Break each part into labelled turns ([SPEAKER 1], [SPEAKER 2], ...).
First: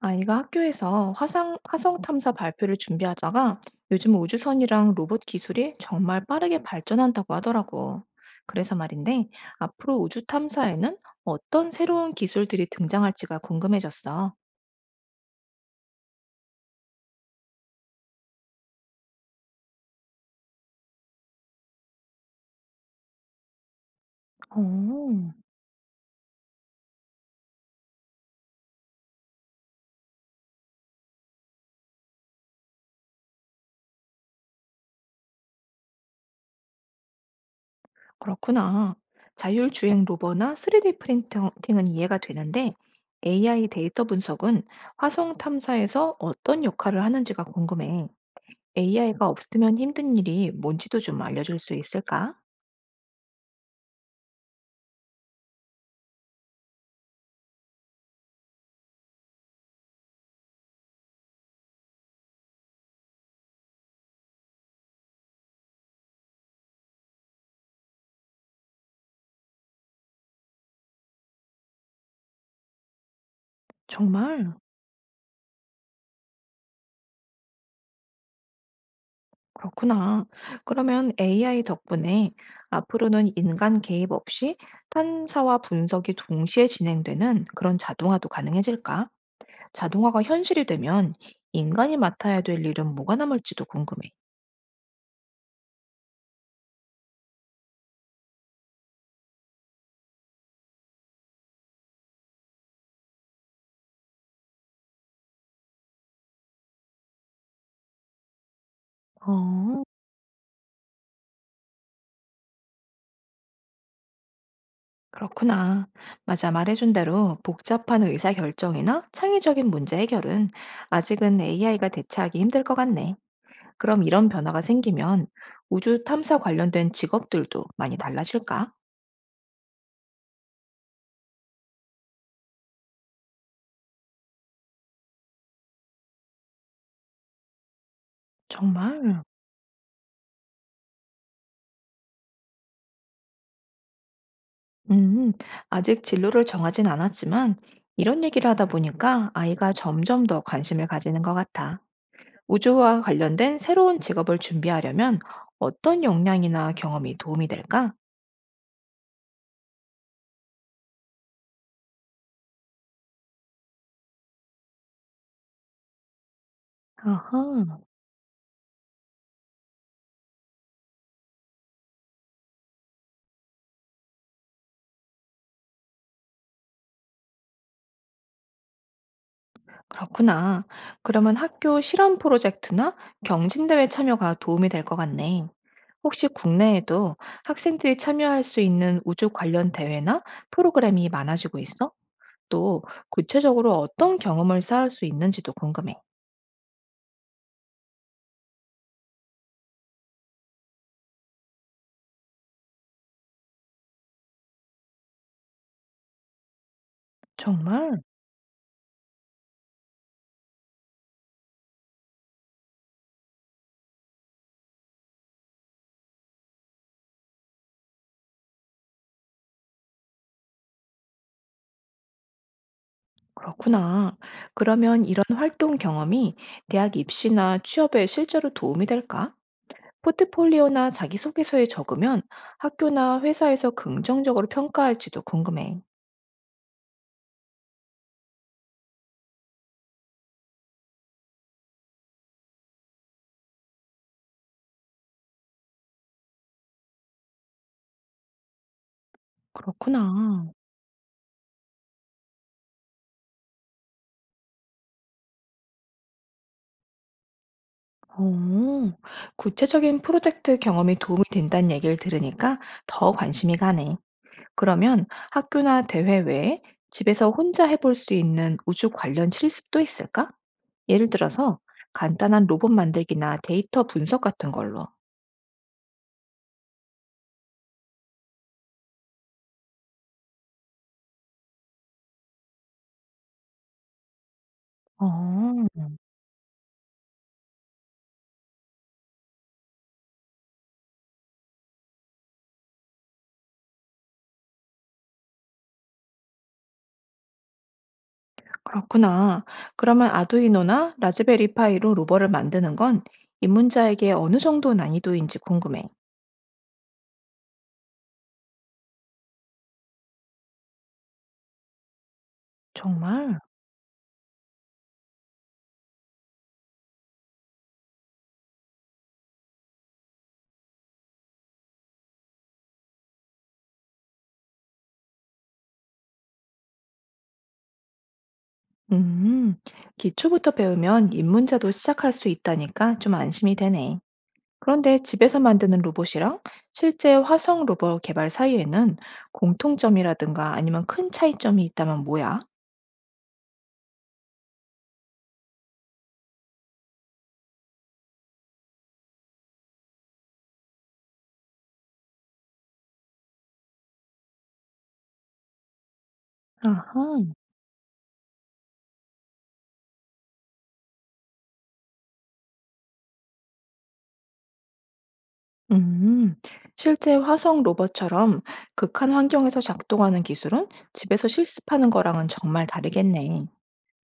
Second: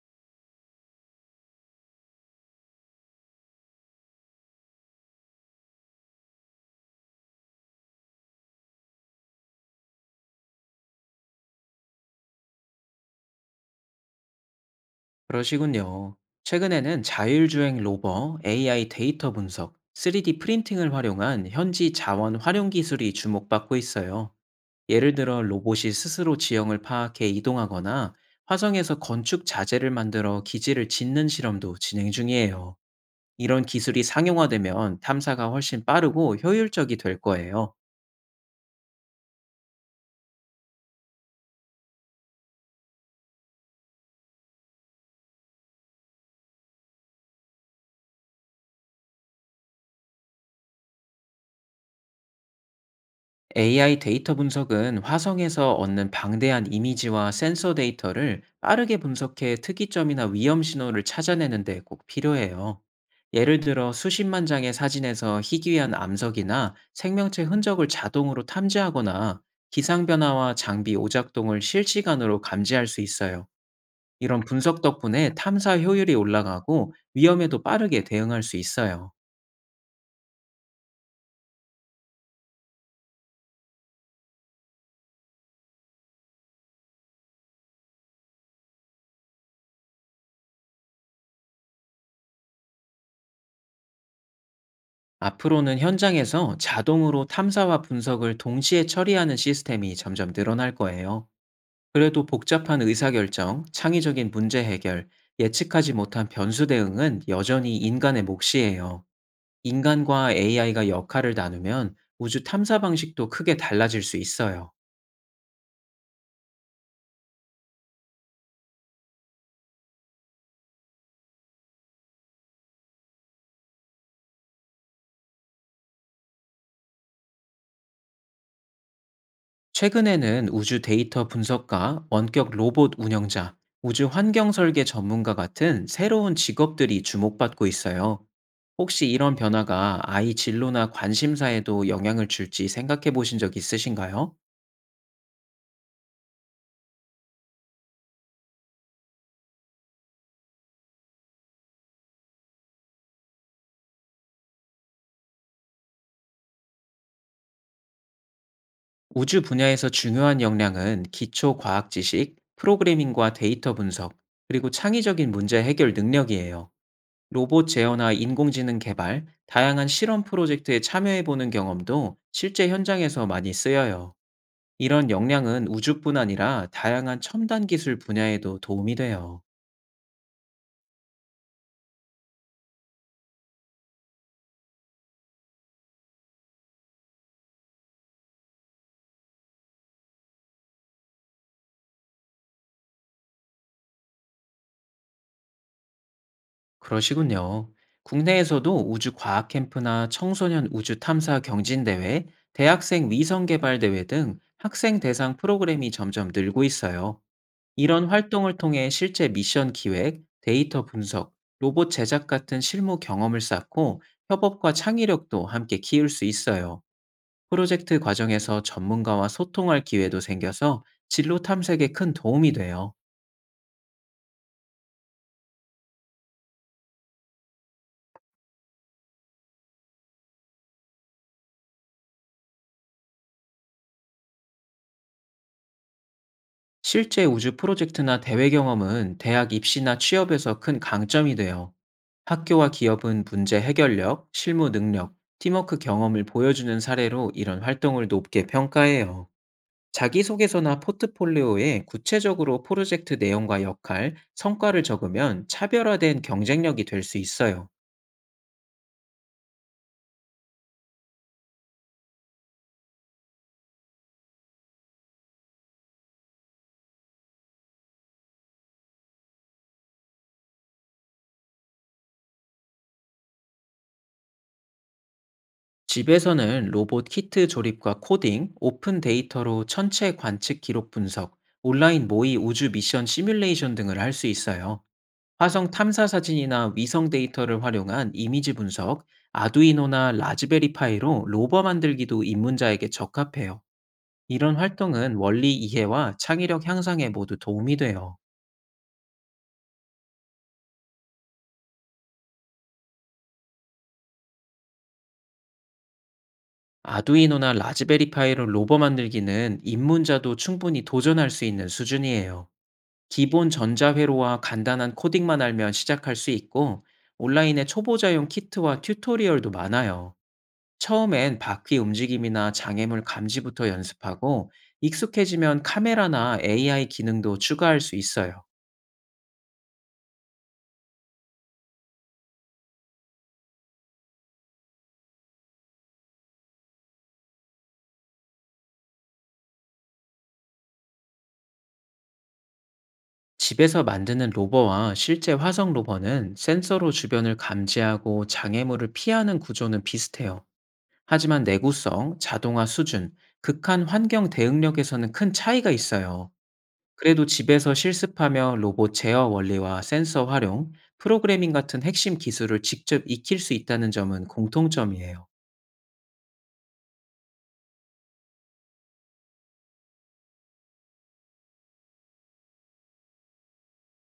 [SPEAKER 1] 아이가 학교에서 화성 탐사 발표를 준비하다가 요즘 우주선이랑 로봇 기술이 정말 빠르게 발전한다고 하더라고. 그래서 말인데, 앞으로 우주 탐사에는 어떤 새로운 기술들이 등장할지가 궁금해졌어.
[SPEAKER 2] 그러시군요. 최근에는 자율주행 로버, AI 데이터 분석, 3D 프린팅을 활용한 현지 자원 활용 기술이 주목받고 있어요. 예를
[SPEAKER 1] 오,
[SPEAKER 2] 들어 로봇이 스스로 지형을 파악해 이동하거나 화성에서 건축 자재를 만들어 기지를 짓는 실험도 진행 중이에요. 이런 기술이 상용화되면 탐사가 훨씬 빠르고 효율적이 될 거예요.
[SPEAKER 1] 그렇구나. 자율주행 로버나 3D 프린팅은 이해가 되는데, AI 데이터 분석은 화성 탐사에서 어떤 역할을 하는지가 궁금해. AI가 없으면 힘든 일이 뭔지도 좀 알려줄 수 있을까?
[SPEAKER 2] AI 데이터 분석은 화성에서 얻는 방대한 이미지와 센서 데이터를 빠르게 분석해 특이점이나 위험 신호를 찾아내는 데 꼭 필요해요. 예를 들어 수십만 장의 사진에서 희귀한 암석이나 생명체 흔적을 자동으로 탐지하거나 기상 변화와 장비 오작동을 실시간으로 감지할 수 있어요. 이런
[SPEAKER 1] 정말?
[SPEAKER 2] 분석 덕분에 탐사 효율이 올라가고 위험에도 빠르게 대응할 수 있어요.
[SPEAKER 1] 그렇구나. 그러면 AI 덕분에 앞으로는 인간 개입 없이 탐사와 분석이 동시에 진행되는 그런 자동화도 가능해질까? 자동화가 현실이 되면 인간이 맡아야 될 일은 뭐가 남을지도 궁금해.
[SPEAKER 2] 앞으로는 현장에서 자동으로 탐사와 분석을 동시에 처리하는 시스템이 점점 늘어날 거예요. 그래도 복잡한 의사결정, 창의적인 문제 해결, 예측하지 못한 변수 대응은 여전히 인간의 몫이에요.
[SPEAKER 1] 어,
[SPEAKER 2] 인간과 AI가 역할을 나누면 우주 탐사 방식도 크게 달라질 수 있어요.
[SPEAKER 1] 그렇구나. 맞아. 말해준 대로 복잡한 의사결정이나 창의적인 문제 해결은 아직은 AI가 대체하기 힘들 것 같네. 그럼 이런 변화가 생기면 우주 탐사 관련된 직업들도 많이 달라질까?
[SPEAKER 2] 최근에는 우주 데이터 분석가, 원격 로봇 운영자, 우주 환경 설계 전문가 같은 새로운 직업들이 주목받고 있어요. 혹시
[SPEAKER 1] 정말?
[SPEAKER 2] 이런 변화가 아이 진로나 관심사에도 영향을 줄지 생각해 보신 적 있으신가요?
[SPEAKER 1] 음, 아직 진로를 정하진 않았지만 이런 얘기를 하다 보니까 아이가 점점 더 관심을 가지는 것 같아. 우주와 관련된 새로운 직업을 준비하려면 어떤 역량이나 경험이 도움이 될까?
[SPEAKER 2] 우주 분야에서 중요한 역량은 기초 과학 지식, 프로그래밍과 데이터 분석, 그리고 창의적인 문제 해결 능력이에요. 로봇
[SPEAKER 1] 아하,
[SPEAKER 2] 제어나 인공지능 개발, 다양한 실험 프로젝트에 참여해 보는 경험도 실제 현장에서 많이 쓰여요. 이런 역량은 우주뿐 아니라 다양한 첨단 기술 분야에도 도움이 돼요.
[SPEAKER 1] 그렇구나. 그러면 학교 실험 프로젝트나 경진대회 참여가 도움이 될 것 같네. 혹시 국내에도 학생들이 참여할 수 있는 우주 관련 대회나 프로그램이 많아지고 있어? 또 구체적으로 어떤 경험을 쌓을 수 있는지도 궁금해.
[SPEAKER 2] 그러시군요. 국내에서도 우주 과학 캠프나 청소년 우주 탐사 경진 대회, 대학생 위성 개발 대회 등 학생 대상 프로그램이 점점 늘고 있어요.
[SPEAKER 1] 정말?
[SPEAKER 2] 이런 활동을 통해 실제 미션 기획, 데이터 분석, 로봇 제작 같은 실무 경험을 쌓고 협업과 창의력도 함께 키울 수 있어요. 프로젝트 과정에서 전문가와 소통할 기회도 생겨서 진로 탐색에 큰 도움이 돼요.
[SPEAKER 1] 그렇구나. 그러면 이런 활동 경험이 대학 입시나 취업에 실제로 도움이 될까? 포트폴리오나 자기소개서에 적으면 학교나 회사에서 긍정적으로 평가할지도 궁금해.
[SPEAKER 2] 실제 우주 프로젝트나 대회 경험은 대학 입시나 취업에서 큰 강점이 돼요. 학교와 기업은 문제 해결력, 실무 능력, 팀워크 경험을 보여주는 사례로 이런 활동을 높게 평가해요.
[SPEAKER 1] 그렇구나.
[SPEAKER 2] 자기소개서나 포트폴리오에 구체적으로 프로젝트 내용과 역할, 성과를 적으면 차별화된 경쟁력이 될 수 있어요.
[SPEAKER 1] 오, 구체적인 프로젝트 경험이 도움이 된다는 얘기를 들으니까 더 관심이 가네. 그러면 학교나 대회 외에 집에서 혼자 해볼 수 있는 우주 관련 실습도 있을까? 예를 들어서 간단한 로봇 만들기나 데이터 분석 같은 걸로.
[SPEAKER 2] 집에서는 로봇 키트 조립과 코딩, 오픈 데이터로 천체 관측 기록 분석, 온라인 모의 우주 미션 시뮬레이션 등을 할 수 있어요.
[SPEAKER 1] 어,
[SPEAKER 2] 화성 탐사 사진이나 위성 데이터를 활용한 이미지 분석, 아두이노나 라즈베리 파이로 로버 만들기도 입문자에게 적합해요. 이런 활동은 원리 이해와 창의력 향상에 모두 도움이 돼요.
[SPEAKER 1] 그렇구나. 그러면 아두이노나 라즈베리 파이로 로봇을 만드는 건 입문자에게 어느 정도 난이도인지 궁금해.
[SPEAKER 2] 아두이노나 라즈베리 파이로 로버 만들기는 입문자도 충분히 도전할 수 있는 수준이에요.
[SPEAKER 1] 정말?
[SPEAKER 2] 기본 전자회로와 간단한 코딩만 알면 시작할 수 있고 온라인에 초보자용 키트와 튜토리얼도 많아요. 처음엔 바퀴 움직임이나 장애물 감지부터 연습하고 익숙해지면 카메라나 AI 기능도 추가할 수 있어요.
[SPEAKER 1] 음, 기초부터 배우면 입문자도 시작할 수 있다니까 좀 안심이 되네. 그런데 집에서 만드는 로봇이랑 실제 화성 로봇 개발 사이에는 공통점이라든가 아니면 큰 차이점이 있다면 뭐야?
[SPEAKER 2] 집에서 만드는 로버와 실제 화성 로버는 센서로 주변을 감지하고 장애물을 피하는 구조는 비슷해요. 하지만 내구성, 자동화 수준, 극한 환경 대응력에서는 큰 차이가 있어요.
[SPEAKER 1] 아하.
[SPEAKER 2] 그래도 집에서 실습하며 로봇 제어 원리와 센서 활용, 프로그래밍 같은 핵심 기술을 직접 익힐 수 있다는 점은 공통점이에요.
[SPEAKER 1] 음, 실제 화성 로봇처럼 극한 환경에서 작동하는 기술은 집에서 실습하는 거랑은 정말 다르겠네.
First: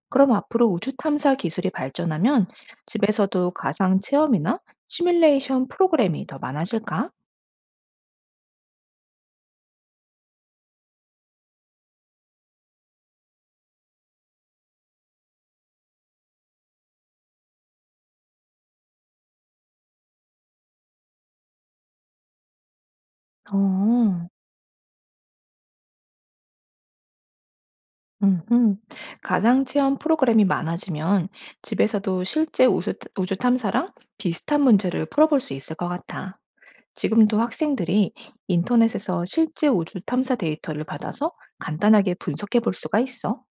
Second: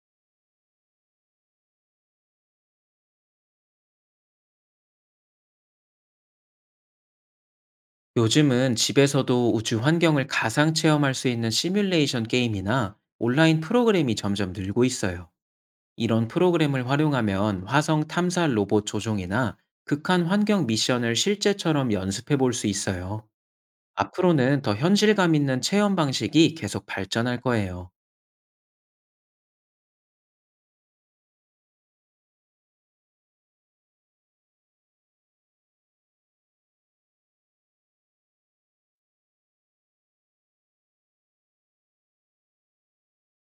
[SPEAKER 1] 그럼 앞으로 우주 탐사 기술이 발전하면 집에서도 가상 체험이나 시뮬레이션 프로그램이 더 많아질까?
[SPEAKER 2] 요즘은 집에서도 우주 환경을 가상 체험할 수 있는 시뮬레이션 게임이나 온라인 프로그램이 점점 늘고 있어요. 이런 프로그램을 활용하면 화성 탐사 로봇 조종이나 극한 환경 미션을 실제처럼 연습해 볼 수 있어요.
[SPEAKER 1] 어,
[SPEAKER 2] 앞으로는 더 현실감 있는 체험 방식이 계속 발전할 거예요.
[SPEAKER 1] 음, 가상 체험 프로그램이 많아지면 집에서도 실제 우주 탐사랑 비슷한 문제를 풀어볼 수 있을 것 같아. 지금도 학생들이 인터넷에서 실제 우주 탐사 데이터를 받아서 간단하게 분석해 볼 수가 있어.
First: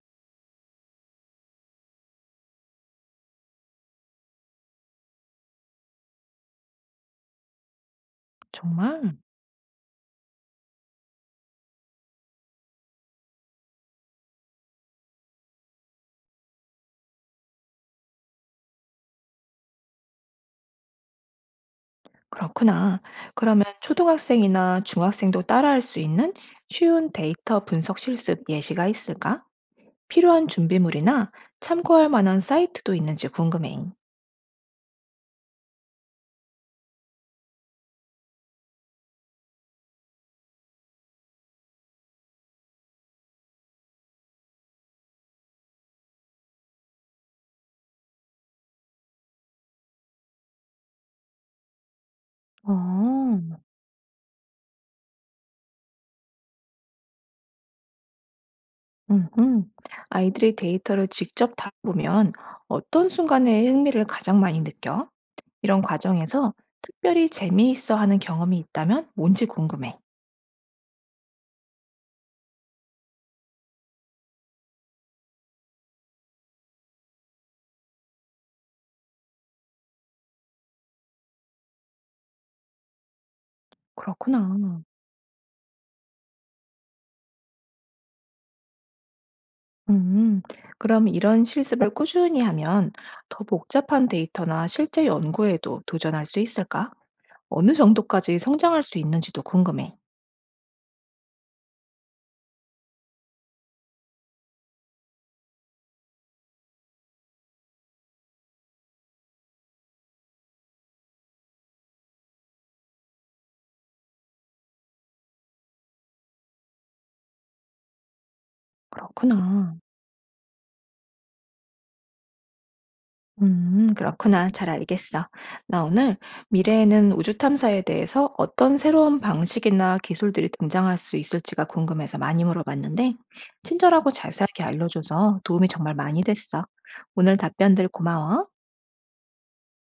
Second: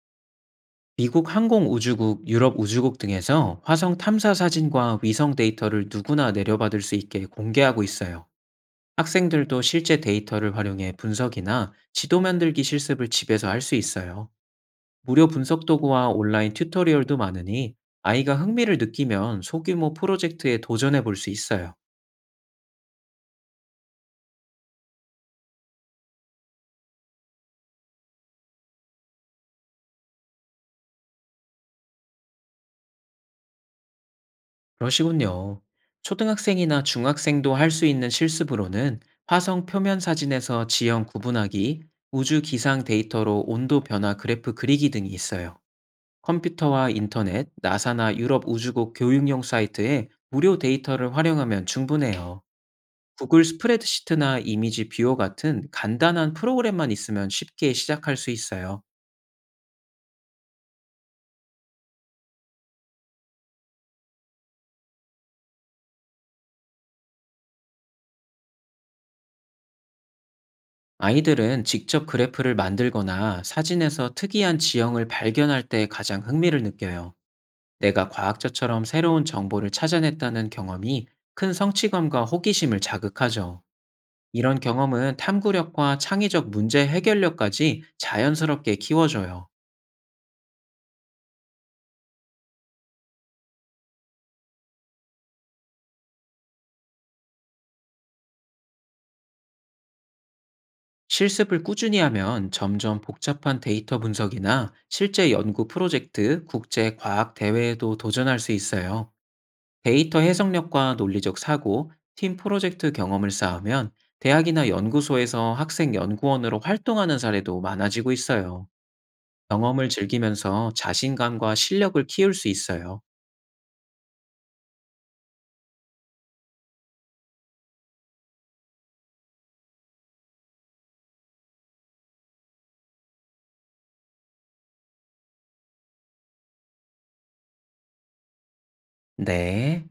[SPEAKER 2] 미국 항공우주국, 유럽우주국 등에서 화성 탐사 사진과 위성 데이터를 누구나 내려받을 수 있게 공개하고 있어요.
[SPEAKER 1] 정말?
[SPEAKER 2] 학생들도 실제 데이터를 활용해 분석이나 지도 만들기 실습을 집에서 할 수 있어요. 무료 분석 도구와 온라인 튜토리얼도 많으니 아이가 흥미를 느끼면 소규모 프로젝트에 도전해 볼 수 있어요.
[SPEAKER 1] 그렇구나. 그러면 초등학생이나 중학생도 따라할 수 있는 쉬운 데이터 분석 실습 예시가 있을까? 필요한 준비물이나 참고할 만한 사이트도 있는지 궁금해.
[SPEAKER 2] 그러시군요. 초등학생이나 중학생도 할 수 있는 실습으로는 화성 표면 사진에서 지형 구분하기, 우주 기상 데이터로 온도 변화 그래프 그리기 등이 있어요. 컴퓨터와 인터넷, 나사나 유럽 우주국 교육용 사이트에 무료 데이터를 활용하면 충분해요.
[SPEAKER 1] 어,
[SPEAKER 2] 구글 스프레드시트나 이미지 뷰어 같은 간단한 프로그램만 있으면 쉽게 시작할 수 있어요.
[SPEAKER 1] 음흠. 아이들이 데이터를 직접 다보면 어떤 순간에 흥미를 가장 많이 느껴? 이런 과정에서 특별히 재미있어 하는 경험이 있다면 뭔지 궁금해.
[SPEAKER 2] 아이들은 직접 그래프를 만들거나 사진에서 특이한 지형을 발견할 때 가장 흥미를 느껴요. 내가 과학자처럼 새로운 정보를 찾아냈다는 경험이 큰 성취감과 호기심을 자극하죠. 이런
[SPEAKER 1] 그렇구나.
[SPEAKER 2] 경험은 탐구력과 창의적 문제 해결력까지 자연스럽게 키워줘요.
[SPEAKER 1] 음, 그럼 이런 실습을 꾸준히 하면 더 복잡한 데이터나 실제 연구에도 도전할 수 있을까? 어느 정도까지 성장할 수 있는지도 궁금해.
[SPEAKER 2] 실습을 꾸준히 하면 점점 복잡한 데이터 분석이나 실제 연구 프로젝트, 국제 과학 대회에도 도전할 수 있어요. 데이터 해석력과 논리적 사고, 팀 프로젝트 경험을 쌓으면 대학이나 연구소에서 학생 연구원으로 활동하는 사례도 많아지고 있어요.
[SPEAKER 1] 그렇구나.
[SPEAKER 2] 경험을 즐기면서 자신감과 실력을 키울 수 있어요.
[SPEAKER 1] 그렇구나. 잘 알겠어. 나 오늘 미래에는 우주 탐사에 대해서 어떤 새로운 방식이나 기술들이 등장할 수 있을지가 궁금해서 많이 물어봤는데, 친절하고 자세하게 알려줘서 도움이 정말 많이 됐어. 오늘 답변들 고마워.
[SPEAKER 2] 네.